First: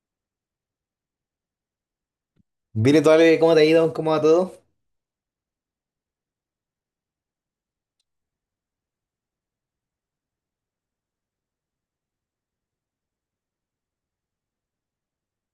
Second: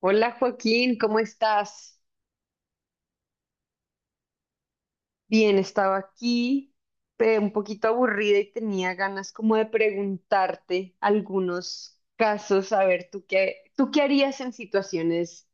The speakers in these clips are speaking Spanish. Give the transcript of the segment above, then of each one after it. Hola Joaquín, ¿cómo estás? Vire, Ale, ¿cómo te ha ido? ¿Cómo va todo? Bien, estaba aquí un poquito aburrida y tenía ganas como de preguntarte algunos casos. A ver, tú qué harías en situaciones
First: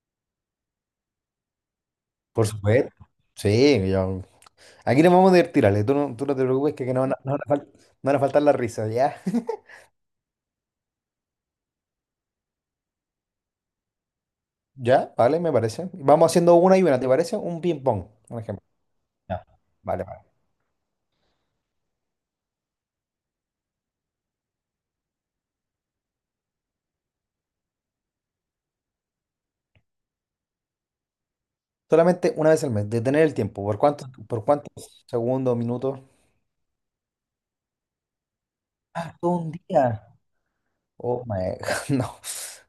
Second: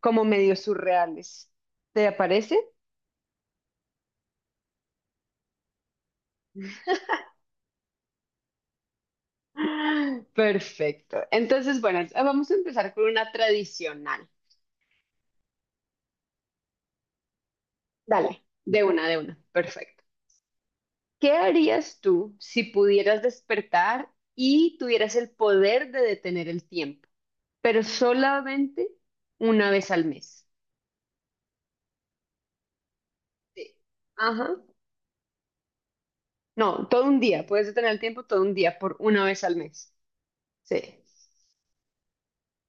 como medio surreales. ¿Te Por parece? supuesto. Sí, yo- Aquí nos vamos a divertir, Ale. Tú no te preocupes que no, no no van a faltar las risas, ¿ya? ¡Ah! Perfecto. Entonces, bueno, vamos a empezar con una tradicional. Ya, vale, me parece. Vamos haciendo una y una, ¿te parece? Un ping-pong, un Dale, ejemplo. De una. Ya. Perfecto. Vale, vale. ¿Qué harías tú si pudieras despertar y tuvieras el poder de detener el tiempo? Pero solamente una vez al mes. Solamente una vez al mes, detener el tiempo. Sí. ¿Por cuántos, por Ajá. cuántos segundos, minutos? No, todo un día. Puedes detener el tiempo todo un día por una Todo vez un al mes. día. Sí. Oh my God, no.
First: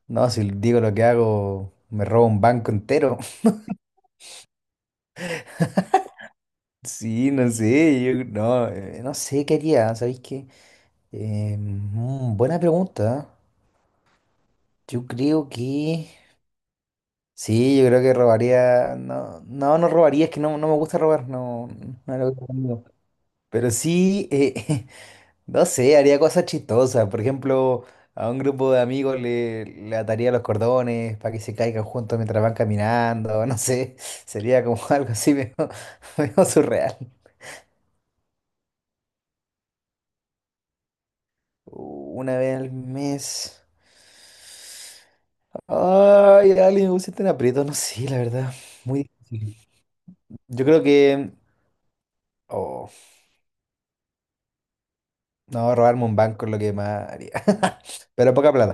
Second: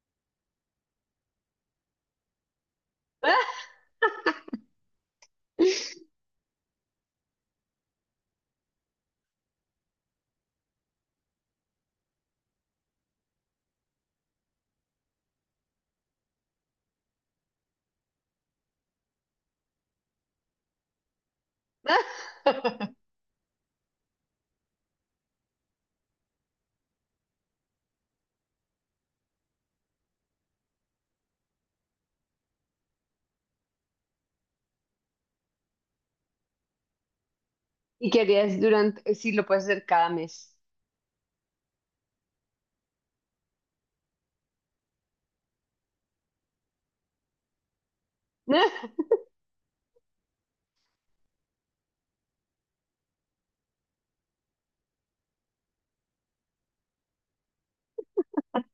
No, si digo lo que hago, me robo un banco entero. Sí, no sé, yo no, no sé qué haría, ¿sabéis qué? Buena pregunta, ¿eh? Yo creo que... Sí, yo creo que robaría... no robaría, es que no me gusta robar, no, no es lo que tengo. Pero sí, no sé, haría cosas chistosas. Por ejemplo, a un grupo de amigos le ataría los cordones para que se caigan juntos mientras van caminando, no sé. Sería como algo así medio, medio surreal. ¿Y que harías durante? Sí, lo puedes hacer cada mes. Una vez al mes... Ay, alguien me pusiste en aprieto, no sé, la verdad. Muy difícil. Yo creo que. Oh, no, robarme un banco es lo que más haría. Pero poca plata,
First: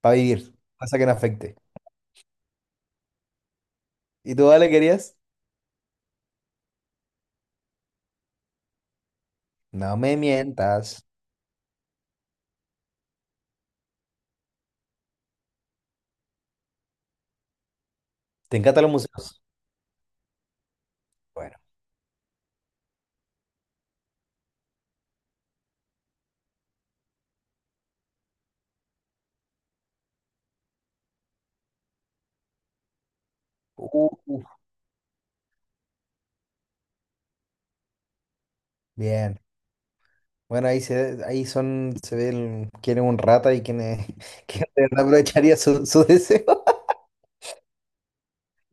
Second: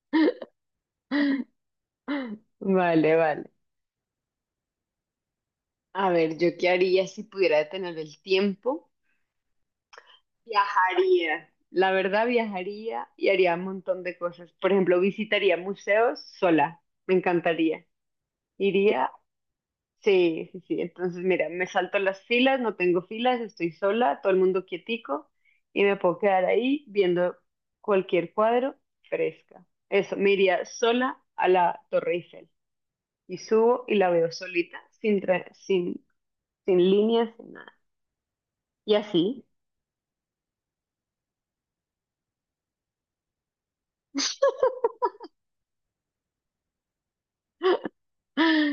para vivir, cosa que no afecte. Vale, vale. ¿Y tú, Ale, querías? A ver, ¿yo qué haría si pudiera detener el tiempo? No me mientas. Viajaría. La verdad, viajaría y haría un montón de cosas. Por ejemplo, visitaría museos sola. Me encantaría. ¿Te encantan los Iría. museos? Sí, sí, sí. Entonces, mira, Bueno. me salto las filas, no tengo filas, estoy sola, todo el mundo quietico y me puedo quedar ahí viendo cualquier cuadro fresca. Eso, me iría sola a la Torre Eiffel y subo y Uh, la veo uh, solita, sin líneas, sin nada. Y bien. así. Bueno, ahí son, se ve quién es un rata y quién es, quién de verdad aprovecharía su deseo.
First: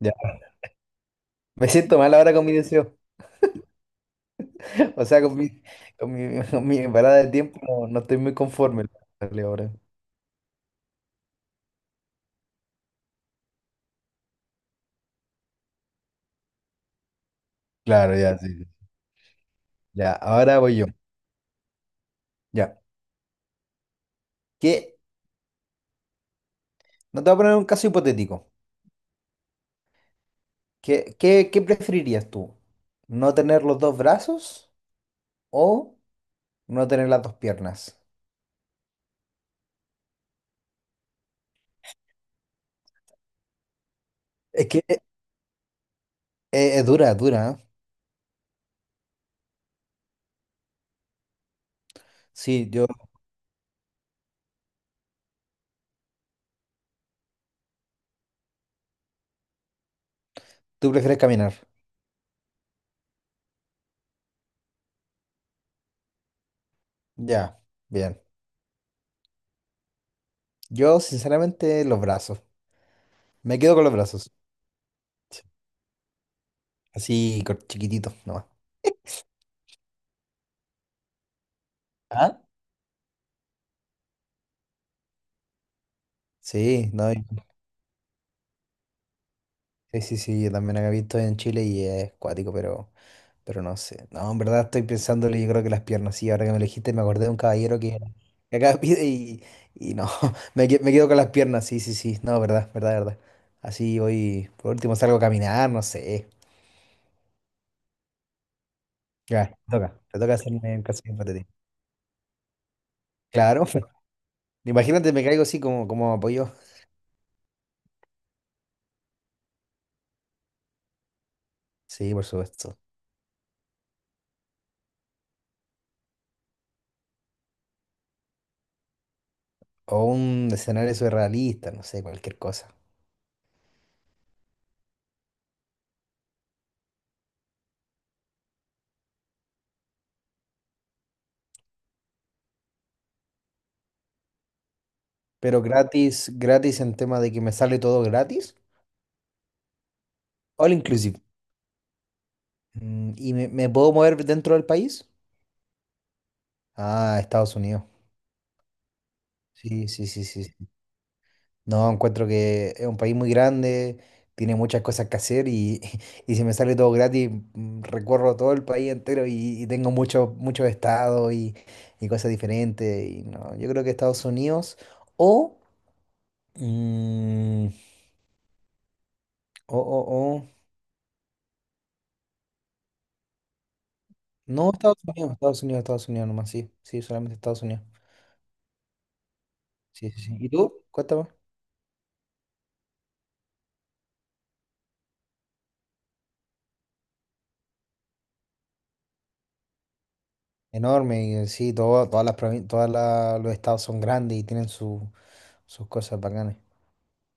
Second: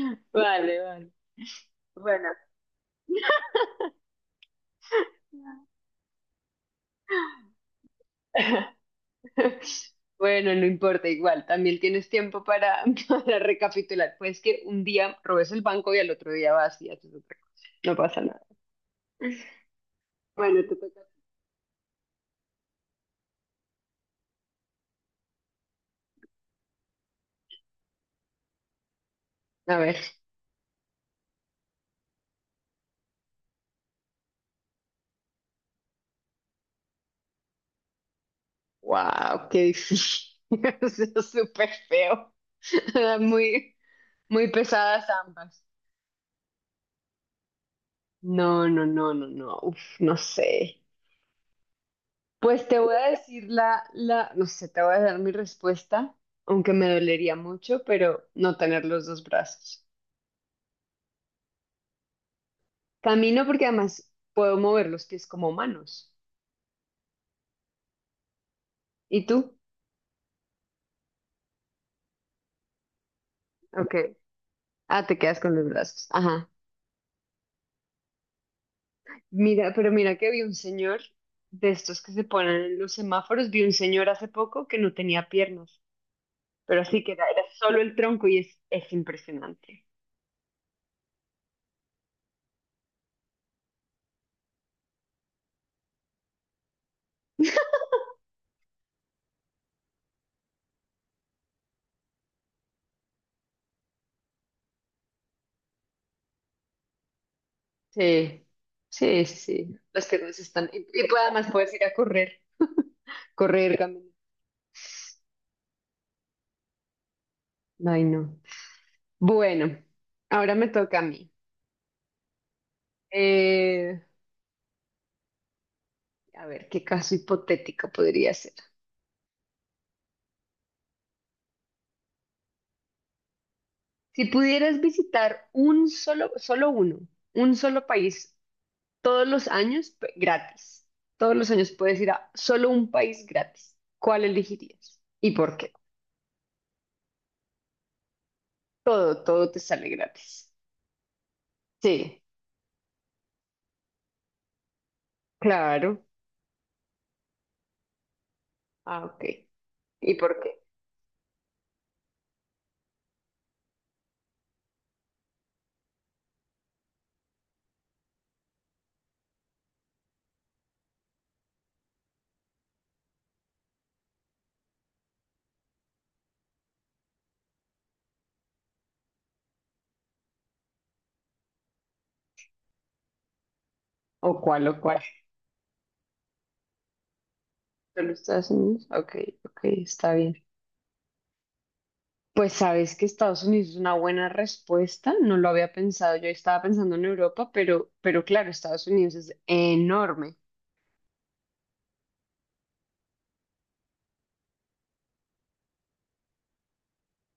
Ya. Vale, vale. Me siento mal Bueno, ahora con mi deseo. O sea, con mi parada de tiempo no, no estoy muy conforme, la verdad, ahora. bueno, no importa, igual, también tienes tiempo para, para recapitular. Pues que un día robes el banco y al otro día vas y haces otra cosa. No Claro, pasa ya, nada. sí, sí. Ya, ahora Bueno, te voy yo. toca. Ya. ¿Qué? No te voy a poner un caso hipotético. A ver, ¿Qué preferirías tú? ¿No tener los dos brazos o no tener las dos piernas? wow, qué difícil. Eso es súper feo. Muy, muy Es que pesadas ambas. es, dura, es dura, ¿eh? No, no, no, no, no. Uf, no sé. Pues Sí, te yo, voy a decir no sé, te voy a dar mi respuesta, aunque me dolería mucho, pero no tener los dos brazos. tú prefieres caminar. Camino porque además puedo mover los pies como manos. Ya, bien. ¿Y tú? Yo, sinceramente, los brazos. Me quedo con los Ok. brazos. Ah, te quedas Sí. con los brazos. Ajá. Así, chiquitito, nomás. Mira, pero mira que vi un señor de estos que se ¿Ah? ponen en los semáforos, vi un señor hace poco que no tenía piernas, pero Sí, así que no, era, era solo el tronco y es impresionante. sí, sí, sí, yo también había visto en Chile y es cuático, pero no sé. No, en verdad estoy pensándole, yo creo que las piernas, sí, ahora que me elegiste me acordé de un caballero que acá pide y no, me quedo con las piernas, sí, sí, sí, no, verdad, verdad, verdad. Así voy, por último salgo a caminar, no sé. Sí, sí, Ya, sí, las te toca piernas están... hacerme Y, un caso y puede- además hipotético. puedes ir a correr, Claro, correr, caminar. imagínate, me caigo así como, como apoyo. Ay, no. Bueno, ahora me toca a mí. Sí, por supuesto. Eh, a ver, ¿qué caso hipotético podría ser? O un escenario surrealista, no sé, cualquier cosa. Si pudieras visitar solo uno, un solo país todos los años p- gratis. Todos los años puedes ir a solo un país gratis. ¿Cuál elegirías? ¿Y por Pero qué? gratis, gratis en tema de que me sale todo gratis. Todo, todo te sale gratis. All inclusive. Sí, Mm, ¿y me puedo mover dentro del país? claro. Ah, Estados Unidos. Ah, ok. Sí, sí, ¿Y sí, por sí, qué? sí. No, encuentro que es un país muy grande, tiene muchas cosas que hacer y, y si me sale todo gratis, mm, recorro todo el país entero y tengo muchos muchos estados y cosas diferentes. Y no, yo creo que Estados Unidos o, mm, o, o, o- ¿O cuál no, o Estados cuál? Unidos, Estados Unidos, Estados Unidos nomás, sí, sí, solamente Estados Unidos. ¿Solo Estados Unidos? Ok, ok, Sí, está sí, bien. sí. ¿Y tú? Cuéntame. Pues sabes que Estados Unidos es una buena respuesta, no lo había pensado, yo estaba pensando en Europa, pero claro, Estados Unidos es enorme. Enorme, y sí, todas todas los estados son grandes y tienen sus cosas bacanas.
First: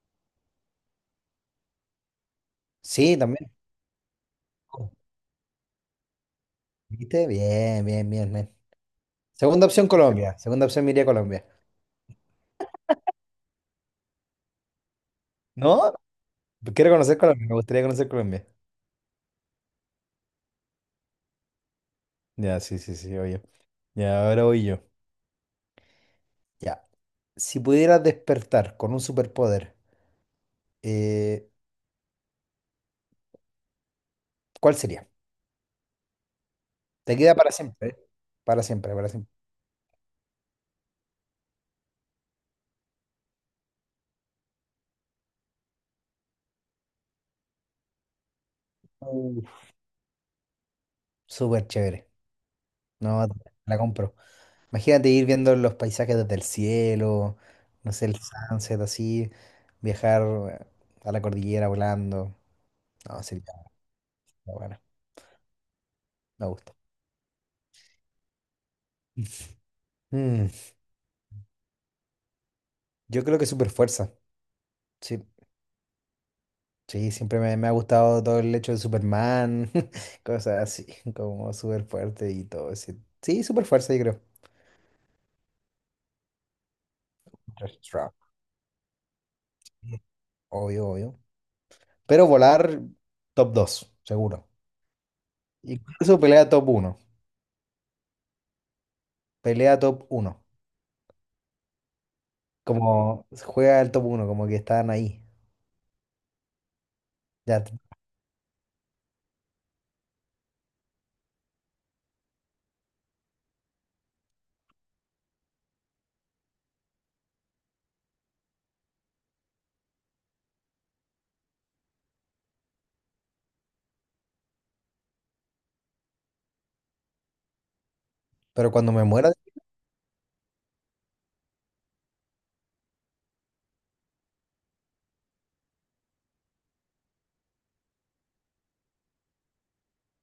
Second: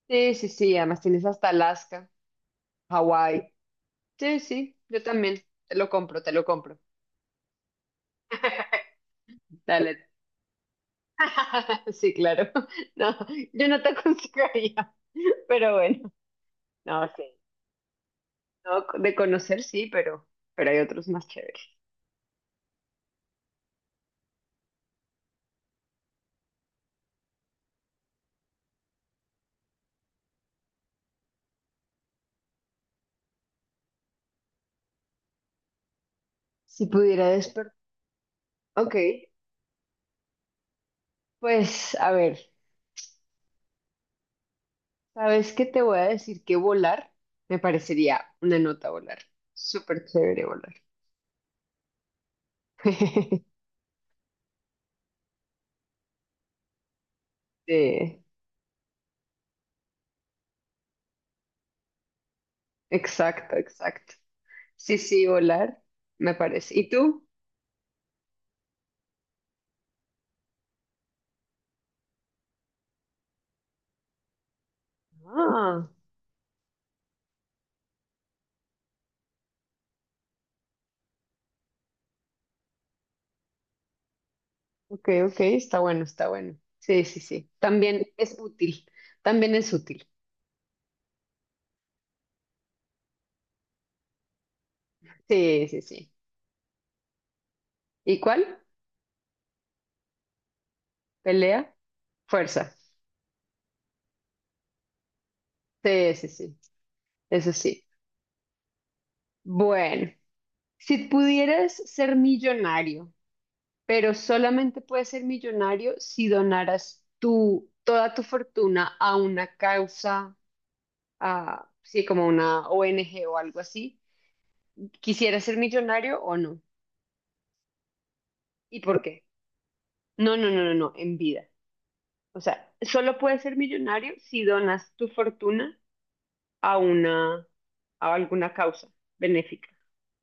Sí, sí, sí, además tienes hasta Alaska, Sí, también. Hawái. Sí, sí, Oh, yo también, te lo compro, te lo compro. ¿viste? Bien, bien, bien, bien. Segunda opción, Dale. Colombia. Segunda opción, me iría a Colombia. Sí, claro. No, yo no te aconsejaría, pero ¿No? bueno, Quiero no, conocer sí. Colombia, me gustaría conocer Colombia. No, de conocer sí, pero hay otros más chéveres. Ya, sí, sí, sí, oye. Ya, ahora voy yo. Ya. Si pudieras despertar con un superpoder, eh, ¿cuál sería? Si Te pudiera queda para despertar. siempre, ¿eh? Para siempre, Ok, para siempre. pues a ver, ¿sabes qué te voy a decir? Que volar me parecería una nota volar. Uh, Súper chévere volar. súper chévere. No, la compro. Imagínate ir viendo los paisajes desde el cielo, no sé, el Sí, sunset así, viajar eh, a la cordillera volando. No, sería exacto, exacto. bueno, Sí, sí, volar me me gusta. parece. ¿Y tú? Mm, yo creo que super fuerza. Sí, Ah, sí, siempre me ha gustado todo el hecho de Superman, cosas así, como super fuerte y todo ese. Sí, super fuerza, yo creo. ok, ok, está bueno, está bueno. Sí, sí, sí. También Strong. es útil, también es útil. Obvio, obvio. Pero volar top 2, seguro. Sí, sí, sí. Incluso pelea top uno, ¿Y cuál? pelea top uno. Pelea, fuerza. Como juega el top uno como que están ahí. Sí, sí, sí. Eso Ya, t- sí. Bueno, si pudieras ser millonario, pero solamente puedes ser millonario si donaras toda tu fortuna a una causa, a, sí, como una ONG o algo así, ¿quisieras ser millonario o no? pero ¿Y cuando por me qué? muera. No, no, no, no, no, en vida. O sea, solo puedes ser millonario si donas tu fortuna a una, a alguna causa benéfica.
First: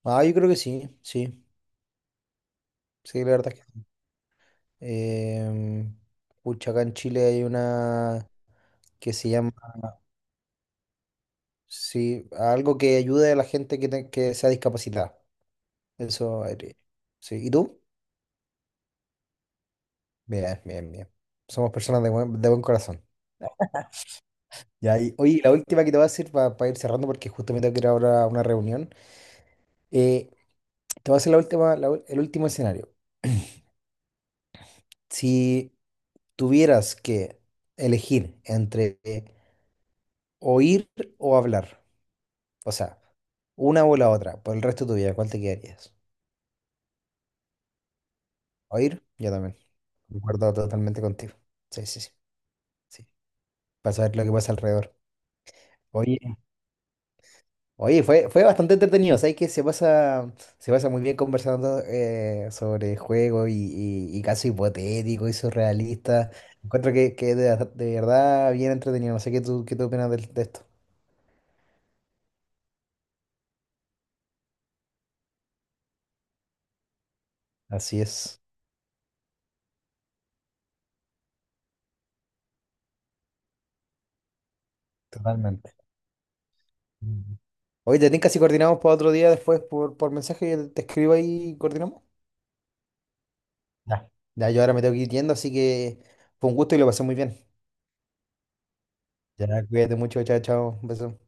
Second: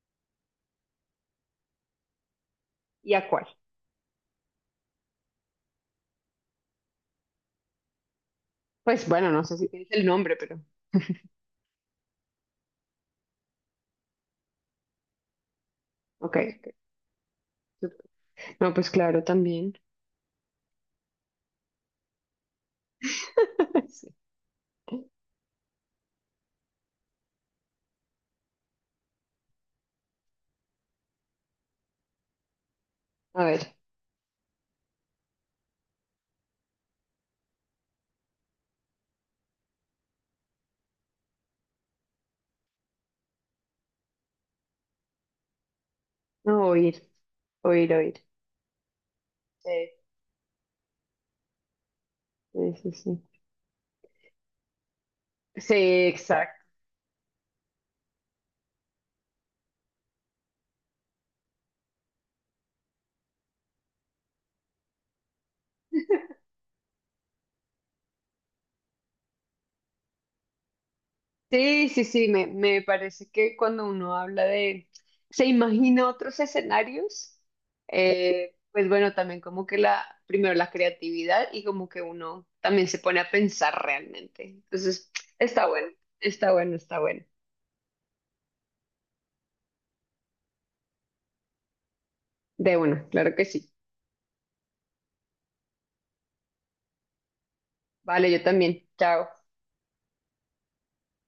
Ah, yo creo que sí, sí. ¿Y Sí, la a cuál? verdad es que sí. Em, pucha, acá en Chile hay una Pues que se bueno, no llama. sé si tienes el nombre, pero Sí, algo que ayude a la gente que sea discapacitada. ok, Eso ok. haré. Sí. ¿Y tú? No, pues claro, también. Bien, bien, bien. Somos personas de buen corazón. Sí. Ya, y, oye, la última que te voy a hacer para ir cerrando, porque justo me tengo que ir ahora a una reunión. Eh, te voy a hacer la última, el último escenario. A ver, Si tuvieras que elegir entre oír o hablar, o sea, una o la otra, por el resto de tu vida, ¿cuál te quedarías? no, oír, oír, oír. ¿Oír? Yo también. Sí, Concuerdo totalmente contigo. Sí, sí, sí, sí, sí. sí. Sí, Para saber lo que pasa alrededor. sí, Oye, exacto. oye, fue bastante entretenido. Sabes que se pasa muy bien conversando sobre juegos y casos hipotéticos y surrealistas. Encuentro que de verdad bien entretenido. No sé qué tú opinas de esto. Sí, sí, sí, me parece que cuando uno habla de, se imagina otros escenarios. Así es. Pues bueno, también como que la, primero la creatividad y como que uno también se pone a pensar realmente. Entonces, está Totalmente. bueno, está bueno, está bueno. Oye, te tinca si coordinamos para otro día después por mensaje, te escribo ahí y coordinamos. De uno, claro que sí. Ya, ya, yo ahora me tengo que ir yendo, así que fue un gusto y lo pasé muy bien. Vale, yo también. Chao. Ya, cuídate mucho, chao, chao, un beso.